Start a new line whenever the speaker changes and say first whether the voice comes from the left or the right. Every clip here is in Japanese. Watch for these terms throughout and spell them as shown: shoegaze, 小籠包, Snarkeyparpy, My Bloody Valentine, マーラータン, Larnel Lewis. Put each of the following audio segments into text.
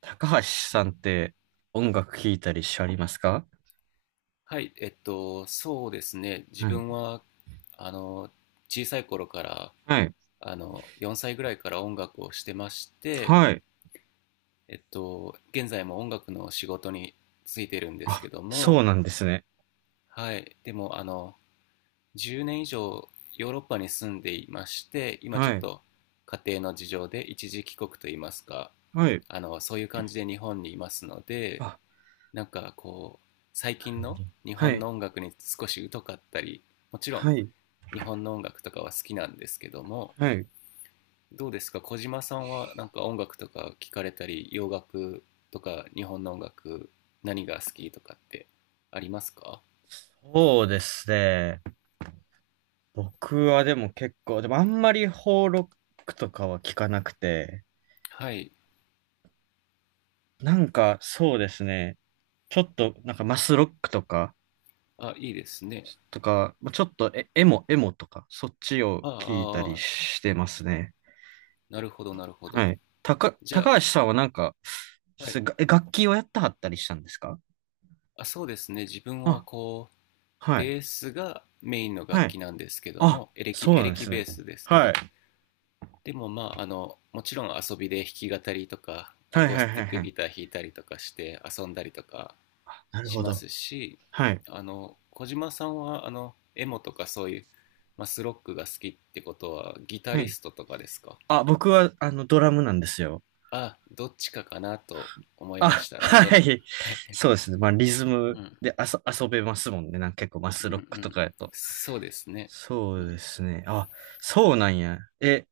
right: 高橋さんって音楽聴いたりしありますか？
left: はい、そうですね。自
right: はい。
left: 分は、あの、小さい頃から、
right: はい。
left: 4歳ぐらいから音楽をしてまして、
right: はい。
left: 現在も音楽の仕事に就いてるんです
right: あ、
left: けど
right: そう
left: も、
right: なんですね。
left: はい、でも、10年以上ヨーロッパに住んでいまして、今ち
right: は
left: ょっ
right: い。
left: と家庭の事情で一時帰国といいますか、
right: はい。
left: そういう感じで日本にいますので、
right: あ、
left: なんかこう最
right: な
left: 近
right: るほ
left: の
right: ど。
left: 日
right: は
left: 本
right: い。
left: の音楽に少し疎かったり、もちろん
right: はい。
left: 日本の音楽とかは好きなんですけども、
right: はい。
left: どうですか、小島さんは、なんか音楽とか聞かれたり、洋楽とか日本の音楽、何が好きとかってありますか？
right: そうですね。僕はでも結構、でもあんまり邦ロックとかは聞かなくて、
left: はい。
right: なんかそうですね。ちょっとなんかマスロックとか、
left: あ、いいですね。
right: まあちょっとエモとか、そっちを
left: あ
right: 聞いたり
left: あ、ああ、
right: してますね。
left: なるほど、なるほど。
right: はい。
left: じゃ
right: 高橋さんはなんか、
left: あ、は
right: す
left: い、
right: がえ楽器をやったはったりしたんですか？
left: あ、そうですね。自分は
right: あ、
left: こう、
right: はい。
left: ベースがメインの
right: は
left: 楽
right: い。
left: 器なんですけど
right: あ、
left: も、エレキ
right: そう
left: エ
right: な
left: レ
right: んで
left: キ
right: す
left: ベ
right: ね。
left: ースですけ
right: はい。
left: ど、でもまあ、もちろん遊びで弾き語りとか、ア
right: はい
left: コー
right: は
left: ス
right: いは
left: テ
right: い
left: ィック
right: はい。
left: ギター弾いたりとかして遊んだりとか
right: なる
left: し
right: ほ
left: ま
right: ど。
left: すし、
right: はい。
left: 小島さんは、エモとかそういうマスロックが好きってことは、ギタ
right: は
left: リ
right: い。
left: ストとかですか？
right: あ、僕は、あの、ドラムなんですよ。
left: あ、どっちかかなと思いま
right: あ、
left: した、なんと
right: は
left: なく。
right: い。
left: はい。
right: そうですね。まあ、リズ
left: う
right: ム
left: ん、
right: で遊べますもんね。なんか結構マ
left: う
right: ス
left: ん、
right: ロ
left: う
right: ックと
left: ん。
right: かやと。
left: そうですね。
right: そ
left: う
right: うで
left: ん。
right: すね。あ、そうなんや。え、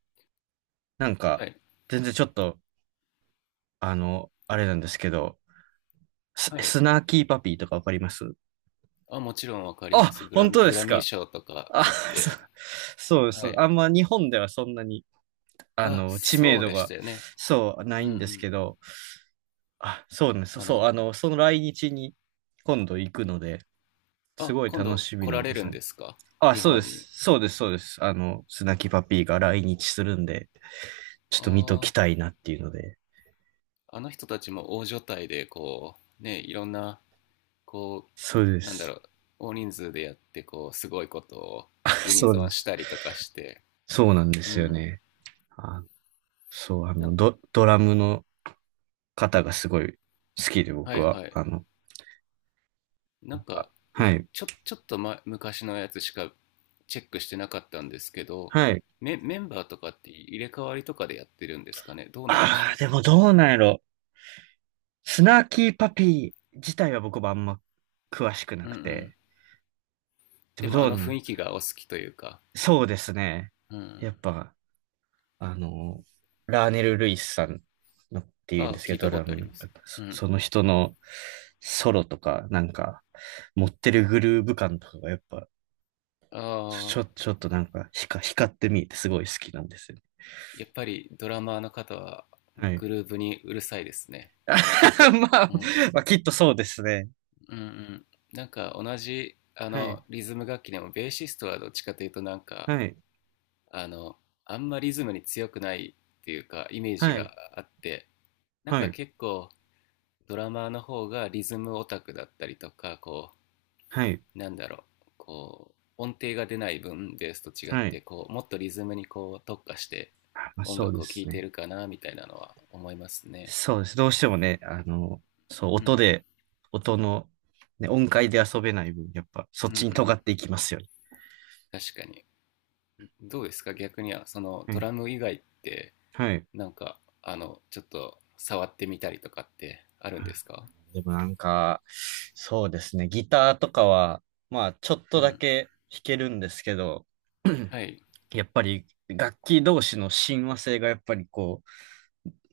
right: なんか、
left: はい、
right: 全然ちょっと、あの、あれなんですけど、
left: はい。
right: スナーキーパピーとかわかります？
left: あ、もちろんわかります。
right: あ、本当で
left: グラ
right: す
left: ミー
right: か。
left: 賞とか
right: あ、
left: 取っ
right: そ、
left: て。
right: そう
left: は
right: そう。
left: い。
right: あんま日本ではそんなに、あ
left: あ、
right: の、知名
left: そう
right: 度
left: でし
right: が、
left: たよね。
right: そう、な
left: うん、
right: い
left: う
right: んですけ
left: ん。
right: ど、あ、そうね、そう、
left: あ
right: そう
left: の、
right: あの、その来日に今度行くので、す
left: あ、
right: ごい
left: 今
right: 楽
left: 度
right: しみ
left: 来
right: な
left: ら
right: ん
left: れ
right: で
left: る
right: す
left: ん
right: ね。
left: ですか？
right: あ、
left: 日
right: そうで
left: 本に。
right: す。そうです、そうです。あの、スナキパピーが来日するんで、ちょっと見とき
left: あ
right: たいなっていうので、
left: あ、あの人たちも大所帯で、こう、ね、いろんな、こう、
right: そうで
left: なんだろ
right: す。
left: う、大人数でやって、こう、すごいことを
right: あ、
left: ユニ
right: そう
left: ゾ
right: で
left: ンし
right: す。
left: たりとかして、
right: そうなんで
left: う
right: すよ
left: ん。
right: ね。あ、そう、あ
left: な
right: の、ドラムの方がすごい好きで、
left: は
right: 僕
left: い、
right: は、
left: はい。
right: あの、
left: なんか、
right: は
left: む、
right: い。
left: ちょ、ちょっと、昔のやつしかチェックしてなかったんですけど、
right: はい。
left: メンバーとかって入れ替わりとかでやってるんですかね、どうなんでし
right: ああ、
left: ょ
right: でもどうなんやろ。スナーキーパピー自体は僕もあんま詳しくな
left: う？う
right: く
left: ん、うん。
right: て。で
left: で
right: も
left: も
right: ど
left: あ
right: うな
left: の雰
right: ん。
left: 囲気がお好きというか、
right: そうですね。
left: う
right: やっ
left: ん。
right: ぱ、あの、ラーネル・ルイスさんのって
left: あ
right: いうん
left: あ、
right: ですけ
left: 聞いた
right: ど、ド
left: こ
right: ラ
left: とあ
right: ム
left: り
right: の
left: ます。
right: 方
left: うん。
right: その人のソロとか、なんか、持ってるグルーヴ感とかがやっぱ、
left: ああ、
right: ちょっとなんか光って見えてすごい好きなんですよね。
left: やっぱりドラマーの方は
right: はい。
left: グルーブにうるさいですね、
right: ま
left: きっと。
right: あ、
left: うん。
right: まあ、きっとそうですね。
left: うん、うん。なんか同じ、
right: はい。
left: リズム楽器でも、ベーシストはどっちかというとなんか、
right: はい。
left: あの、あんまリズムに強くないっていうか、イメージ
right: はい。
left: があって、なん
right: は
left: か
right: い。
left: 結構、ドラマーの方がリズムオタクだったりとか、
right: はい。
left: なんだろう、こう、音程が出ない分、ベースと違っ
right: はい。
left: て、こう、もっとリズムにこう特化して
right: あまあ、
left: 音
right: そうで
left: 楽を聴
right: す
left: いて
right: ね。
left: るかな、みたいなのは思いますね。
right: そうです。どうしてもね、あの、そう、
left: うん、
right: 音の、ね、音階で遊べない分、やっぱ、そっ
left: うん、う
right: ちに尖
left: ん。
right: っていきますよ
left: 確かに。どうですか、逆には、そのド
right: ね。
left: ラム以外って、
right: はい。はい。
left: なんか、ちょっと触ってみたりとかってあるんですか？
right: でもなんか、そうですね。ギターとかは、まあ、ちょっ
left: う
right: とだ
left: ん。
right: け弾けるんですけど、
left: はい。
right: やっぱり、楽器同士の親和性がやっぱりこ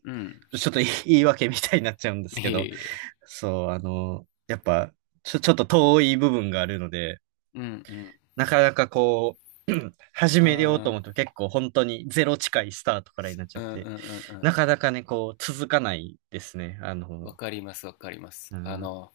left: うん。
right: う、ちょっと言い訳みたいになっちゃうんです
left: い
right: け
left: え
right: ど、
left: いえ。
right: そう、あの、やっぱ、ちょっと遠い部分があるので、
left: うん、うん。
right: なかなかこう、始めようと思
left: ああ、
right: うと結構本当にゼロ近いスタートからになっちゃ
left: う
right: っ
left: ん、うん、うん、
right: て、な
left: う
right: かなかね、こう、続かないですね。あ
left: ん。わ
right: の、
left: かります、わかります。
right: うん、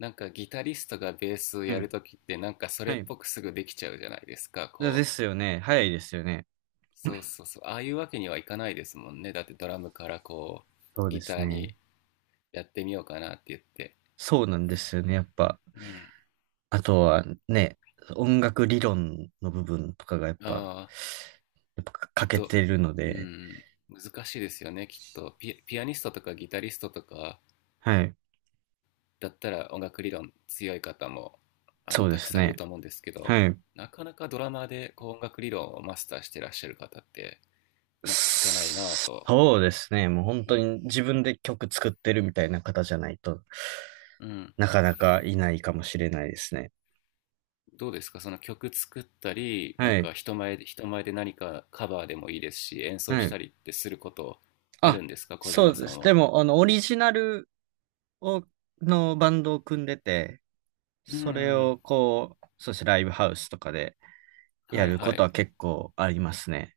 left: なんかギタリストがベースを
right: は
left: や
right: い、
left: るときってなんかそ
right: は
left: れっ
right: い。
left: ぽくすぐできちゃうじゃないですか、
right: で
left: こう。
right: すよね。早いですよね。
left: そうそうそう。ああいうわけにはいかないですもんね。だってドラムからこ
right: そ
left: う、
right: うで
left: ギタ
right: す
left: ー
right: ね。
left: にやってみようかなって言って。
right: そうなんですよね。やっぱ、
left: うん。
right: あとはね、音楽理論の部分とかがやっぱ、
left: ああ、き
right: 欠
left: っ
right: け
left: と、
right: てるの
left: う
right: で、
left: ん、難しいですよね、きっと。ピアニストとかギタリストとか
right: はい。
left: だったら音楽理論強い方も、
right: そうで
left: たく
right: す
left: さんいる
right: ね。
left: と思うんですけど、
right: はい。
left: なかなかドラマーでこう音楽理論をマスターしてらっしゃる方って、なんか聞かないなぁと。
right: そうですね。もう本
left: う
right: 当
left: ん。
right: に自分で曲作ってるみたいな方じゃないと
left: うん。
right: なかなかいないかもしれないですね。
left: どうですか、その曲作ったり、なん
right: はい。
left: か、人前で何かカバーでもいいですし、演奏
right: は
left: した
right: い。
left: りってすることあ
right: あ、
left: るんですか、小
right: そ
left: 島
right: うで
left: さ
right: す。
left: ん
right: で
left: は？
right: も、あの、オリジナルを、のバンドを組んでて、
left: う
right: それ
left: ん、
right: をこう、そしてライブハウスとかで
left: は
right: や
left: い、
right: るこ
left: は
right: とは
left: い。
right: 結構ありますね。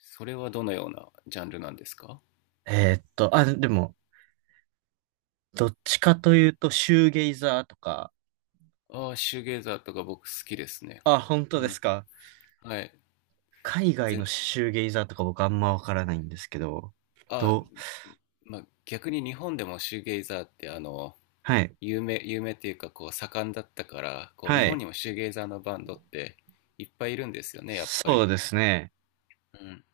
left: それはどのようなジャンルなんですか？
right: あ、でも、どっちかというと、シューゲイザーとか、
left: ああ、シューゲイザーとか僕好きですね。
right: あ、本当
left: う
right: で
left: ん。
right: すか。
left: はい。
right: 海外
left: ぜ
right: の
left: ん
right: シューゲイザーとか僕あんまわからないんですけど、
left: あ、
right: どう、
left: まあ、逆に日本でもシューゲイザーって、あの、
right: はい、
left: 有名っていうかこう盛んだったから、こう日
right: は
left: 本
right: い、
left: にもシューゲイザーのバンドっていっぱいいるんですよね、やっぱ
right: そう
left: り。
right: ですね、
left: うん。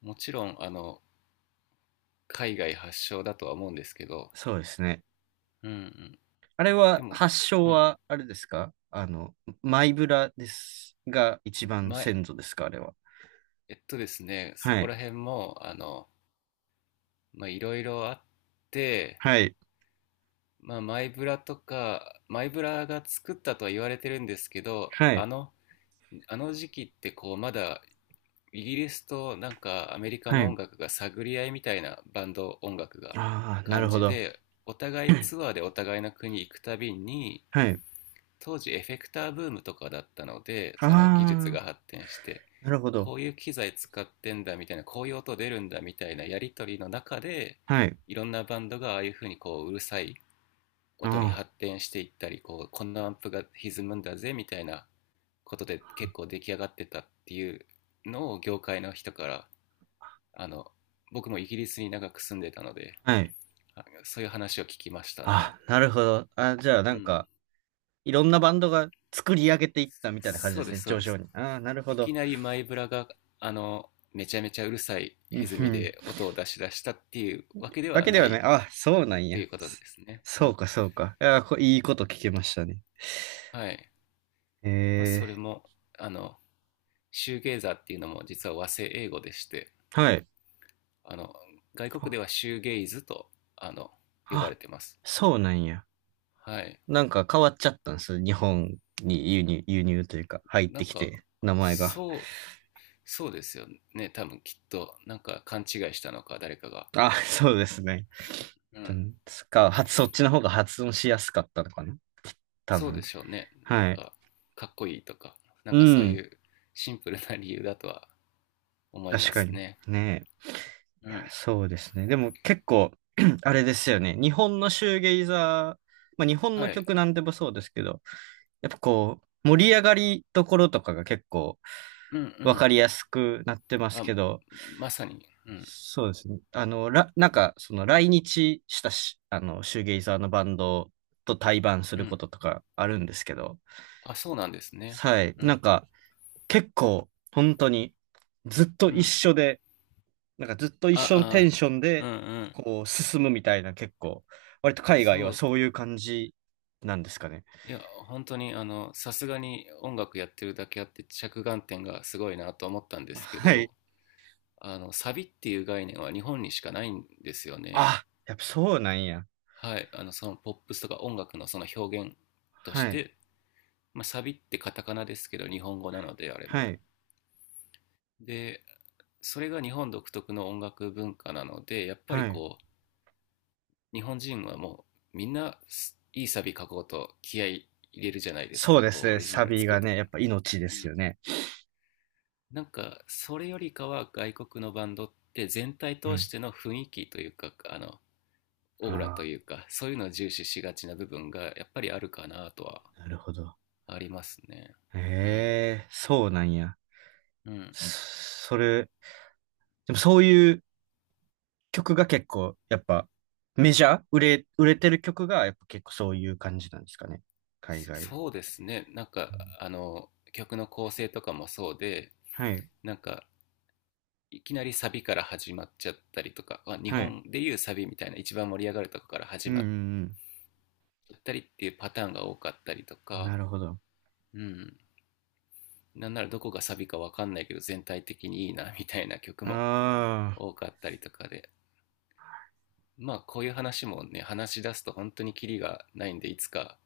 left: もちろん、海外発祥だとは思うんですけど、
right: そうですね。
left: うん、うん、
right: あれ
left: で
right: は、
left: も、
right: 発祥
left: うん、
right: は、あれですか、あの、マイブラですが、一番
left: ま
right: 先祖ですかあれは？
left: えっとですね、そ
right: は
left: こ
right: い、
left: ら辺も、まあ、いろいろあって、
right: はい、
left: まあ、マイブラとか、マイブラが作ったとは言われてるんですけど、
right: はい、
left: あの時期ってこう、まだイギリスとなんかアメリカ
right: は
left: の音
right: い。
left: 楽が探り合いみたいなバンド音楽が
right: ああ、なる
left: 感
right: ほ
left: じ
right: ど。
left: で、お互いツアーでお互いの国行くたびに、
right: はい。
left: 当時エフェクターブームとかだったので
right: あ
left: その技術が
right: あ、
left: 発展して、
right: なるほ
left: こ
right: ど。
left: ういう機材使ってんだみたいな、こういう音出るんだみたいなやり取りの中で、
right: はい。
left: いろんなバンドがああいうふうにこううるさい音に
right: あ
left: 発展していったり、こうこんなアンプが歪むんだぜみたいなことで結構出来上がってたっていうのを、業界の人から、あの僕もイギリスに長く住んでたので、
right: あ、はい。
left: そういう話を聞きましたね。
right: ああ、なるほど。あ、じゃあ、
left: う
right: なん
left: ん、
right: か、いろんなバンドが作り上げていったみたいな感じ
left: そ
right: で
left: う
right: す
left: で
right: ね、
left: す、そう
right: 上
left: で
right: 昇
left: す。
right: に。ああ、なるほ
left: いき
right: ど。
left: なりマイブラが、めちゃめちゃうるさい
right: うん
left: 歪
right: ふ
left: み
right: ん。
left: で音を出し出したっていうわけで
right: わ
left: は
right: けで
left: な
right: はね、
left: い
right: あ、そうな
left: っ
right: ん
left: て
right: や。
left: いうことですね。う
right: そ
left: ん。
right: うか、そうか。いや、いいこと聞けましたね。
left: はい。まあ、それ
right: え
left: も、あの、シューゲイザーっていうのも実は和製英語でして、
right: ー、はい。
left: あの、外国
right: あ、
left: ではシューゲイズと、あの、呼ばれ
right: あ
left: てます。
right: そうなんや。
left: はい。
right: なんか変わっちゃったんです。日本に輸入、輸入というか、入っ
left: な
right: て
left: ん
right: き
left: か、
right: て、名前が。
left: そう、そうですよね。多分きっと、なんか勘違いしたのか、誰かが。
right: あ、そうですね。
left: う
right: う
left: ん。
right: ん、そっか、はそっちの方が発音しやすかったのかな多
left: そうで
right: 分。
left: しょうね。なん
right: はい。
left: か、かっこいいとか、なん
right: う
left: かそうい
right: ん。
left: うシンプルな理由だとは思いま
right: 確か
left: す
right: に。
left: ね。
right: ねえ。
left: う
right: いや、
left: ん。
right: そうですね。でも結構、あれですよね。日本のシューゲイザー、まあ日本
left: は
right: の
left: い。
right: 曲なんでもそうですけど、やっぱこう、盛り上がりどころとかが結構
left: うん、う
right: わ
left: ん。
right: かりやすくなってます
left: あ、
right: けど、
left: まさに。うん。
right: そうですね。あの、なんか、その来日したし、あの、シューゲイザーのバンドと対バンす
left: う
right: るこ
left: ん。
right: ととかあるんですけど、
left: あ、そうなんですね。
right: はい。
left: う
right: なん
left: ん。
right: か、結構、本当に、ずっと
left: う
right: 一
left: ん。
right: 緒で、なんかずっと一緒のテ
left: あ、
right: ン
left: あ、
right: ション
left: う
right: で、
left: ん、うん。
right: こう、進むみたいな、結構、割と海外
left: そ
right: は
left: う。
right: そういう感じなんですかね。
left: いや、本当に、さすがに音楽やってるだけあって着眼点がすごいなと思ったんですけ
right: はい。
left: ど、サビっていう概念は日本にしかないんですよね。
right: あ、やっぱそうなんや。
left: はい。そのポップスとか音楽のその表現とし
right: はい。
left: て、まあ、サビってカタカナですけど日本語なのであれ
right: は
left: も、
right: い。
left: で、それが日本独特の音楽文化なのでやっぱり
right: はい。
left: こう日本人はもうみんないいサビ書こうと気合い入れるじゃないです
right: そう
left: か、
right: で
left: こ
right: す
left: うオ
right: ね。
left: リジナ
right: サ
left: ル
right: ビ
left: 作
right: が
left: ると
right: ね、
left: き
right: やっ
left: に。
right: ぱ命で
left: う
right: す
left: ん、
right: よね。
left: なんかそれよりかは外国のバンドって全体
right: う
left: 通し
right: ん。
left: ての雰囲気というか、あのオーラ
right: あ
left: というかそういうのを重視しがちな部分がやっぱりあるかなとは
right: あ、なるほど。
left: ありますね。うん、
right: ええ、そうなんや。
left: うん、
right: それ、でもそういう曲が結構、やっぱ、メジャー売れてる曲が、やっぱ結構そういう感じなんですかね。海外。
left: そうですね。なんか、
right: うん
left: 曲の構成とかもそうで、
right: はい。
left: なんか、いきなりサビから始まっちゃったりとか、まあ、日
right: はい。
left: 本でいうサビみたいな一番盛り上がるとこから
right: う
left: 始
right: んう
left: まっ
right: ん
left: ちゃったりっていうパターンが多かったりと
right: うん。な
left: か、
right: るほど。
left: うん。なんならどこがサビかわかんないけど全体的にいいなみたいな曲も
right: ああ、
left: 多かったりとかで、まあこういう話もね、話し出すと本当にキリがないんで、いつか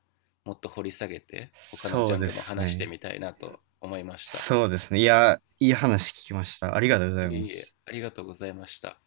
left: もっと掘り下げて、他のジ
right: そう
left: ャン
right: で
left: ルも
right: す
left: 話して
right: ね。
left: みたいなと思いました。
right: そうですね。いや、いい話聞きました。ありがとうござい
left: いえ
right: ま
left: いえ、
right: す。
left: ありがとうございました。